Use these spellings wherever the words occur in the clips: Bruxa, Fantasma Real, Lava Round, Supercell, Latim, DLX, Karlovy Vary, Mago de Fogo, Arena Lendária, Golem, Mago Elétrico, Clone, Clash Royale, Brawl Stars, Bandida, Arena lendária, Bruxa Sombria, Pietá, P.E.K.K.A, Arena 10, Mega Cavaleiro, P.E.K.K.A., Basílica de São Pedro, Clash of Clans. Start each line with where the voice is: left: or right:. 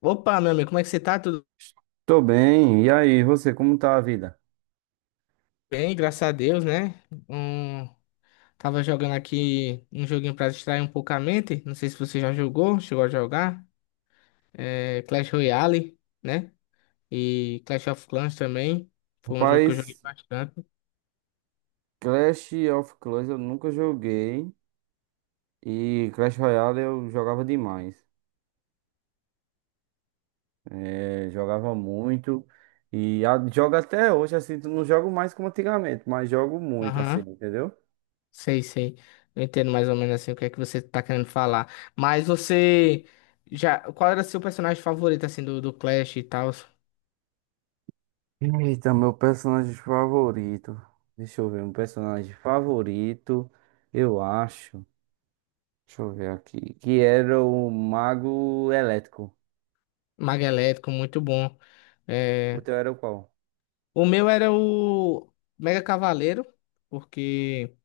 left: Opa, meu amigo, como é que você tá? Tudo
right: Tô bem, e aí, você, como tá a vida?
left: bem? Graças a Deus, né? Hum, tava jogando aqui um joguinho pra distrair um pouco a mente. Não sei se você já jogou, chegou a jogar. É, Clash Royale, né? E Clash of Clans também. Foi um jogo que eu joguei
right: Rapaz,
left: bastante.
right: Clash of Clans eu nunca joguei e Clash Royale eu jogava demais. É, jogava muito e jogo até hoje, assim, não jogo mais como antigamente, mas jogo muito, assim,
left: Aham,
right: entendeu?
left: sei. Eu entendo mais ou menos assim o que é que você tá querendo falar. Mas você já. Qual era seu personagem favorito, assim, do Clash e tal?
right: Eita, meu personagem favorito. Deixa eu ver, um personagem favorito, eu acho. Deixa eu ver aqui. Que era o Mago Elétrico.
left: Mago Elétrico, muito bom.
right: O
left: É,
right: teu era o qual?
left: o meu era o Mega Cavaleiro, porque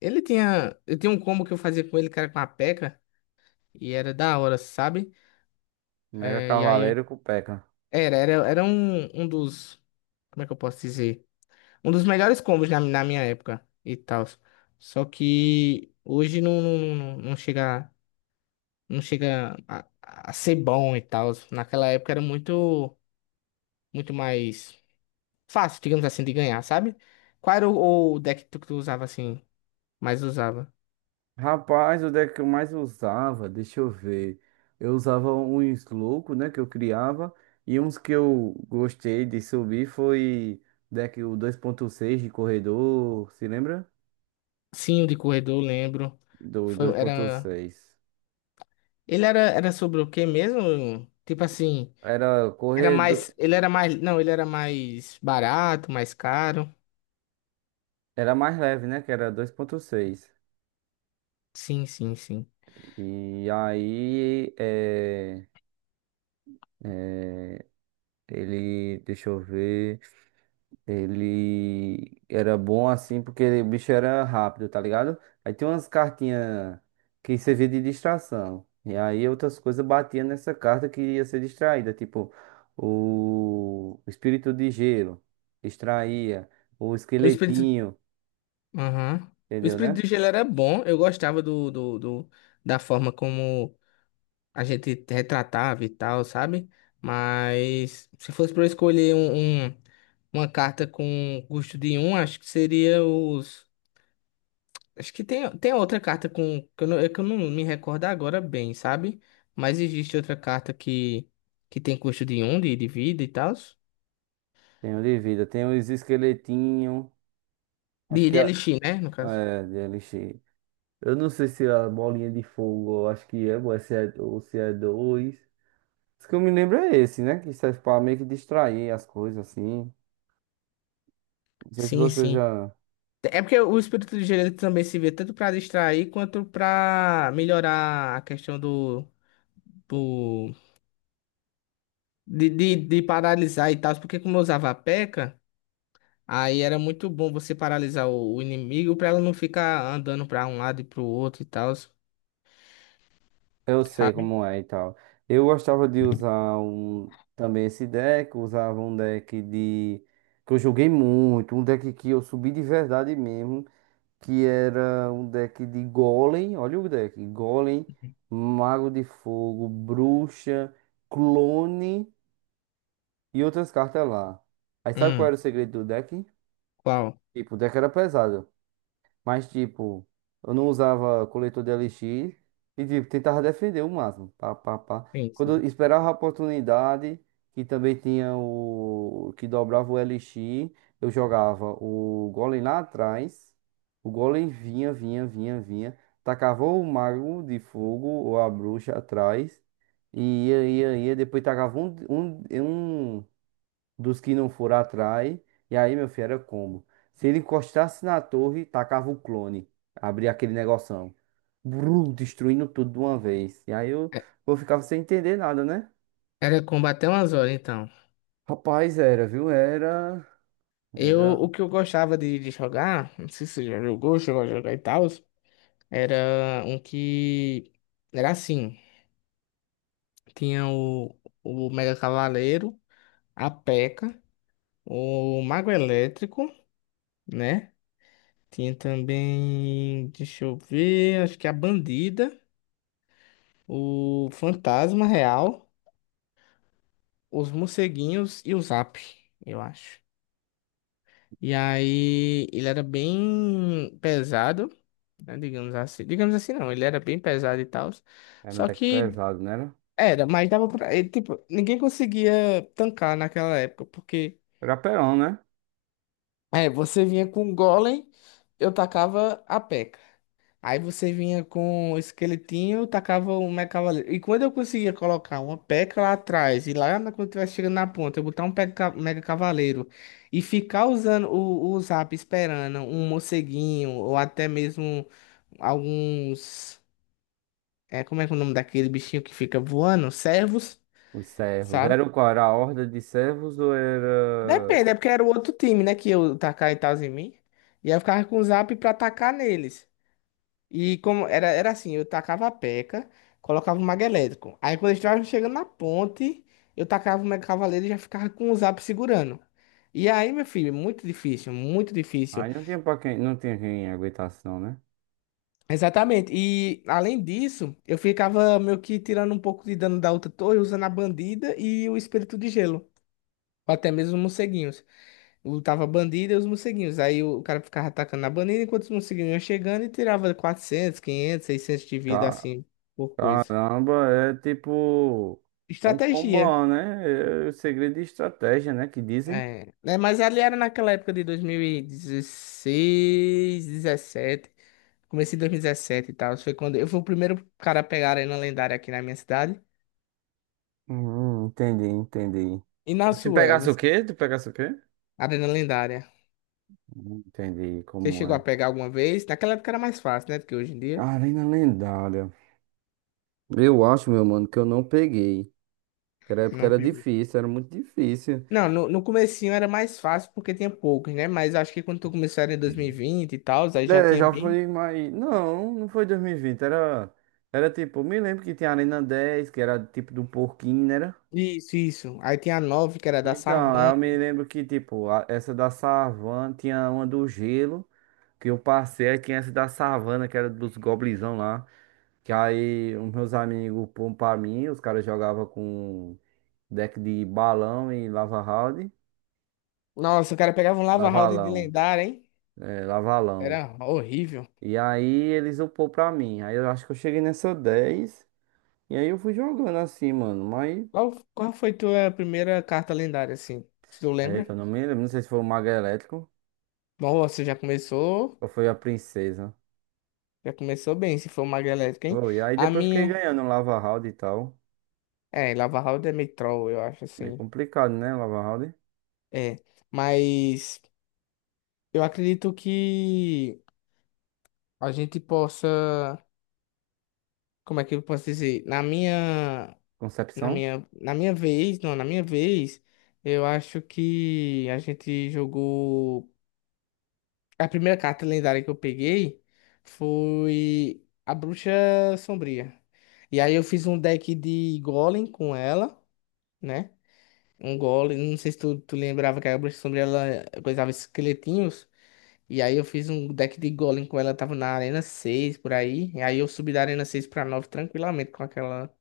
left: ele tinha, eu tinha um combo que eu fazia com ele, que era com a P.E.K.K.A, e K K A, e era da hora, sabe?
right: Mega
left: É, e aí,
right: Cavaleiro com P.E.K.K.A.
left: era um, como é que eu posso dizer? Um dos melhores combos na minha época e tal. Só que hoje não chega, não chega a ser bom e tal. Naquela época era muito, muito mais fácil, digamos assim, de ganhar, sabe? Qual era o deck que tu usava assim, mais usava?
right: Rapaz, onde é que eu mais usava? Deixa eu ver. Eu usava uns loucos, né, que eu criava. E uns que eu gostei de subir foi deck o 2,6 de corredor, se lembra?
left: Sim, o de corredor, lembro.
right: Do
left: Foi,
right: dois ponto
left: era,
right: seis
left: era sobre o quê mesmo? Tipo assim,
right: Era
left: era
right: corredor,
left: mais, ele era mais, não, ele era mais barato, mais caro.
right: era mais leve, né, que era 2,6.
left: Sim.
right: E aí, é, ele, deixa eu ver. Ele era bom assim porque o bicho era rápido, tá ligado? Aí tem umas cartinhas que servia de distração. E aí outras coisas batiam nessa carta que ia ser distraída, tipo o espírito de gelo, distraía, o
left: O espírito,
right: esqueletinho,
left: aham. O
right: entendeu,
left: espírito
right: né?
left: de gelo era bom, eu gostava da forma como a gente retratava e tal, sabe? Mas se fosse para eu escolher uma carta com custo de um, acho que seria os. Acho que tem, tem outra carta com, que eu não, é que eu não me recordo agora bem, sabe? Mas existe outra carta que tem custo de um, de vida e tal.
right: Tem o de vida, tem os esqueletinhos, acho que
left: De elixir, né? No caso.
right: DLX. Eu não sei se é a bolinha de fogo, eu acho que é, ou se é, ou se é dois. Isso que eu me lembro é esse, né? Que serve pra meio que distrair as coisas, assim. Não sei se você
left: Sim.
right: já.
left: É porque o espírito de gerente também se vê tanto pra distrair quanto pra melhorar a questão do, do de paralisar e tal. Porque como eu usava a P.E.K.K.A, aí era muito bom você paralisar o inimigo pra ela não ficar andando pra um lado e pro outro e tal,
right: Eu sei
left: sabe?
right: como é e tal. Eu gostava de usar um, também esse deck. Usava um deck de. Que eu joguei muito. Um deck que eu subi de verdade mesmo. Que era um deck de Golem. Olha o deck. Golem, Mago de Fogo, Bruxa, Clone e outras cartas lá. Aí sabe qual
left: Hum,
right: era o segredo do deck?
left: qual?
right: Tipo, o deck era pesado. Mas, tipo, eu não usava coletor de elixir e, tipo, tentava defender o máximo. Pá, pá, pá. Quando eu
left: Sim.
right: esperava a oportunidade, que também tinha o que dobrava o elixir, eu jogava o golem lá atrás, o golem vinha, vinha, vinha, vinha, tacava o mago de fogo ou a bruxa atrás, e ia, ia, ia, depois tacava um dos que não foram atrás. E aí, meu filho, era combo. Se ele encostasse na torre, tacava o clone. Abria aquele negoção. Destruindo tudo de uma vez. E aí eu,
left: É-
right: eu ficava sem entender nada, né?
left: era combater umas horas, então.
right: Rapaz, era, viu? Era.
left: Eu,
right: Era.
left: o que eu gostava de jogar, não sei se você já jogou, chegou a jogar e tal, era um que era assim, tinha o Mega Cavaleiro, a P.E.K.K.A., o Mago Elétrico, né? Tinha também, deixa eu ver, acho que a Bandida, o Fantasma Real, os Morceguinhos e o Zap, eu acho. E aí, ele era bem pesado, né, digamos assim. Digamos assim, não, ele era bem pesado e tal.
right: Era um
left: Só
right: deck
left: que
right: pesado, né? Era
left: era, mas dava pra. Ele, tipo, ninguém conseguia tancar naquela época, porque
right: Era Perão, né?
left: é, você vinha com um golem, eu tacava a peca. Aí você vinha com um esqueletinho, eu tacava o meu cavaleiro. E quando eu conseguia colocar uma peca lá atrás, e lá na- quando tivesse chegando na ponta, eu botar um peca- mega cavaleiro e ficar usando o zap esperando um morceguinho, ou até mesmo alguns. É, como é que é o nome daquele bichinho que fica voando? Servos,
right: Os servos.
left: sabe?
right: Era o qual? Era a horda de servos ou era.
left: Depende, é porque era o outro time, né? Que eu tacar e tal em mim. E aí eu ficava com o zap pra atacar neles. E como era, era assim, eu tacava a peca, colocava o mago elétrico. Aí quando eles estavam chegando na ponte, eu tacava o mega cavaleiro e já ficava com o zap segurando. E aí, meu filho, muito difícil, muito difícil.
right: Aí não tinha pra quem. Não tinha quem aguentasse, não, né?
left: Exatamente. E além disso, eu ficava meio que tirando um pouco de dano da outra torre, usando a bandida e o espírito de gelo. Ou até mesmo os morceguinhos. Lutava bandido e os morceguinhos. Aí o cara ficava atacando na bandeira enquanto os morceguinhos iam chegando e tirava 400, 500, 600 de vida,
right: Ca-
left: assim, por coisa.
right: Caramba, é tipo. É um
left: Estratégia.
right: combo, né? É o segredo de estratégia, né? Que dizem.
left: É, né? Mas ali era naquela época de 2016, 17. Comecei em 2017 e tal. Foi quando eu fui o primeiro cara a pegar a Arena Lendária aqui na minha cidade.
right: Entendi, entendi.
left: E na
right: Se
left: sua,
right: pegasse o
left: você-.
right: quê? Tu pegasse o quê?
left: Arena Lendária.
right: Entendi
left: Você
right: como
left: chegou a
right: é.
left: pegar alguma vez? Naquela época era mais fácil, né? Do que hoje em dia.
right: Arena lendária. Eu acho, meu mano, que eu não peguei. Aquela época
left: Não
right: era
left: pegou.
right: difícil, era muito difícil.
left: Não, no comecinho era mais fácil porque tinha poucos, né? Mas acho que quando tu começou era em 2020 e vinte e tal, aí já
right: É,
left: tinha
right: já
left: bem.
right: foi mais. Não, não foi 2020. Era. Era tipo. Me lembro que tinha a Arena 10, que era tipo do porquinho, né?
left: Isso. Aí tinha a nove que era da
right: Então, aí
left: savan.
right: eu me lembro que, tipo, essa da savana tinha uma do gelo, que eu passei, aí tinha essa da savana, que era dos goblinzão lá. Que aí os meus amigos pôr pra mim, os caras jogavam com deck de balão e lava round,
left: Nossa, o cara pegava um Lava Round de
right: lavalão,
left: lendária, hein?
right: é, lavalão.
left: Era horrível.
right: E aí eles upou pra mim. Aí eu acho que eu cheguei nessa 10 e aí eu fui jogando assim, mano. Mas,
left: Qual foi tua primeira carta lendária, assim? Se tu
right: aí
left: lembra?
right: eu não me lembro, não sei se foi o Mago Elétrico
left: Nossa, já começou.
right: ou foi a Princesa.
left: Já começou bem, se for uma galética, hein?
right: Foi. E aí
left: A
right: depois eu fiquei
left: minha.
right: ganhando lava round e tal.
left: É, Lava Round é meio troll, eu acho,
right: Meio
left: assim.
right: complicado, né? Lava House.
left: É. Mas eu acredito que a gente possa. Como é que eu posso dizer?
right: Concepção.
left: Na minha vez, não, na minha vez, eu acho que a gente jogou. A primeira carta lendária que eu peguei foi a Bruxa Sombria. E aí eu fiz um deck de Golem com ela, né? Um Golem, não sei se tu lembrava que a Bruxa Sombria ela coisava esqueletinhos. E aí eu fiz um deck de Golem com ela, tava na Arena 6 por aí. E aí eu subi da Arena 6 pra 9 tranquilamente com aquela.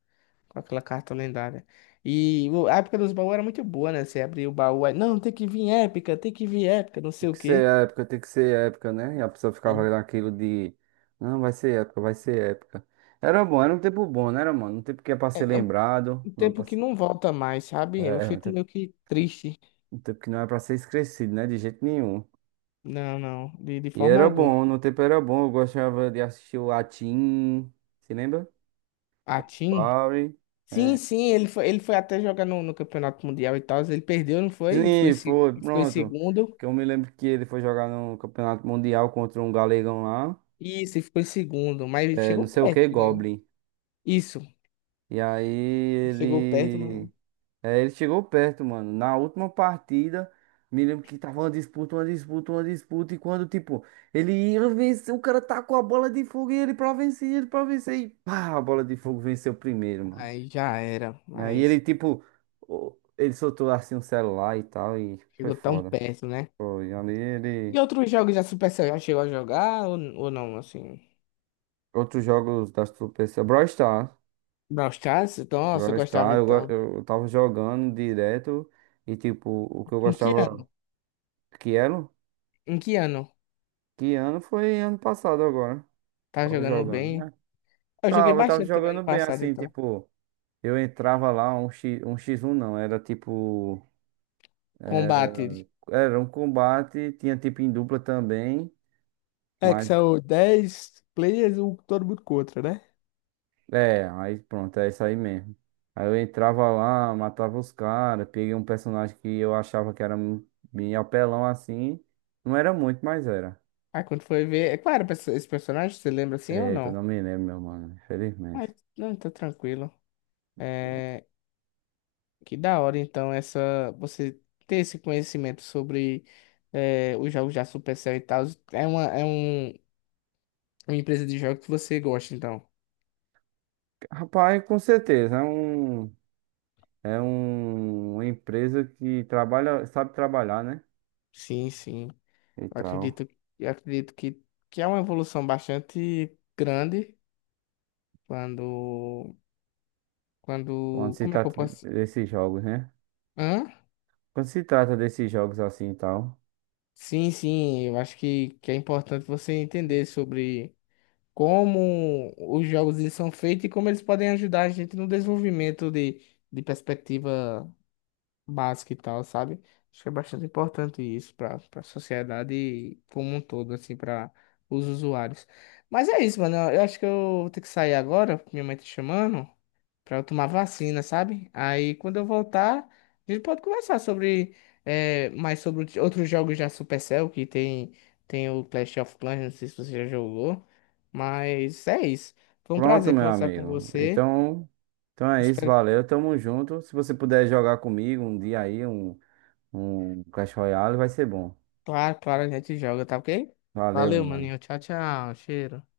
left: Com aquela carta lendária. E o- a época dos baús era muito boa, né? Você abria o baú, aí, não, tem que vir épica, tem que vir épica, não
right: Tem
left: sei o
right: que ser
left: quê.
right: época, tem que ser época, né? E a pessoa ficava
left: E
right: olhando aquilo de. Não, vai ser época, vai ser época. Era bom, era um tempo bom, né, era, mano? Um tempo que é pra
left: é
right: ser
left: é um
right: lembrado.
left: um
right: Não é
left: tempo
right: pra...
left: que
right: ser-
left: não volta mais, sabe? Eu
right: É,
left: fico meio que triste.
right: um tempo que não é pra ser esquecido, né? De jeito nenhum.
left: Não, não, de
right: E
left: forma
right: era
left: alguma.
right: bom, no tempo era bom. Eu gostava de assistir o Latim. Se lembra?
left: A Tim?
right: Power. É.
left: Sim, ele foi até jogar no Campeonato Mundial e tal, ele perdeu, não foi? E ficou, em
right: Sim,
left: se-
right: foi,
left: e ficou em
right: pronto.
left: segundo.
right: Que eu me lembro que ele foi jogar no Campeonato Mundial contra um galegão lá.
left: Isso, ele ficou em segundo, mas
right: É, não
left: chegou
right: sei o que,
left: perto, né?
right: Goblin.
left: Isso,
right: E aí
left: chegou perto, mas
right: ele. É, ele chegou perto, mano. Na última partida, me lembro que tava uma disputa, uma disputa, uma disputa. E quando, tipo, ele ia vencer, o cara tacou a bola de fogo e ele pra vencer, ele pra vencer. E pá, a bola de fogo venceu primeiro, mano.
left: aí já era,
right: E aí ele,
left: mas
right: tipo, ele soltou assim um celular e tal. E foi
left: chegou tão
right: foda.
left: perto, né?
right: Foi. Ali
left: E
right: ele.
left: outros jogos da Supercell já chegou a jogar ou não, assim?
right: Outros jogos da PC. Brawl Stars.
left: Brawl Stars? Nossa, eu
right: Brawl
left: gostava
right: Stars,
left: então.
right: eu tava jogando direto. E, tipo, o que eu
left: Em que
right: gostava.
left: ano?
right: Que era?
left: Em que ano?
right: Que ano foi ano passado agora.
left: Tá
right: Tava
left: jogando
right: jogando,
left: bem?
right: né?
left: Eu joguei
right: Tava
left: bastante também
right: jogando
left: no
right: bem,
left: passado,
right: assim,
left: então.
right: tipo, eu entrava lá, um X, um X1 não, era tipo,
left: Combate.
right: era um combate, tinha tipo em dupla também,
left: É que
right: mas,
left: são 10 players, um todo mundo contra, né?
right: é, aí pronto, é isso aí mesmo. Aí eu entrava lá, matava os caras, peguei um personagem que eu achava que era meio apelão assim, não era muito, mas era.
left: Aí quando foi ver. É claro, esse personagem, você lembra assim ou
right: Eita, eu
left: não?
right: não me lembro, meu mano, infelizmente.
left: Mas não, tá tranquilo. É. Que da hora, então, essa. Você ter esse conhecimento sobre é, os jogos da Supercell e tal. É uma, é um. Uma empresa de jogos que você gosta, então.
right: Rapaz, com certeza, é um. É um, uma empresa que trabalha, sabe trabalhar, né?
left: Sim.
right: E tal.
left: Acredito, acredito que é uma evolução bastante grande quando,
right: Quando
left: quando,
right: se
left: como é que eu
right: trata
left: posso?
right: desses jogos, né?
left: Hã?
right: Quando se trata desses jogos assim e tal.
left: Sim. Eu acho que é importante você entender sobre como os jogos eles são feitos e como eles podem ajudar a gente no desenvolvimento de perspectiva básica e tal, sabe? Acho que é bastante importante isso para para a sociedade como um todo, assim, para os usuários. Mas é isso, mano. Eu acho que eu vou ter que sair agora, minha mãe tá chamando, para eu tomar vacina, sabe? Aí quando eu voltar, a gente pode conversar sobre é mais sobre outros outros jogos da Supercell, que tem, tem o Clash of Clans, não sei se você já jogou, mas é isso. Foi um
right: Pronto,
left: prazer
right: meu
left: conversar com
right: amigo.
left: você.
right: Então, é isso,
left: Espero que.
right: valeu. Tamo junto. Se você puder jogar comigo um dia aí, um Clash Royale, vai ser bom.
left: Claro, a gente joga, tá ok?
right: Valeu,
left: Valeu,
right: meu mano.
left: maninho. Tchau, tchau. Cheiro.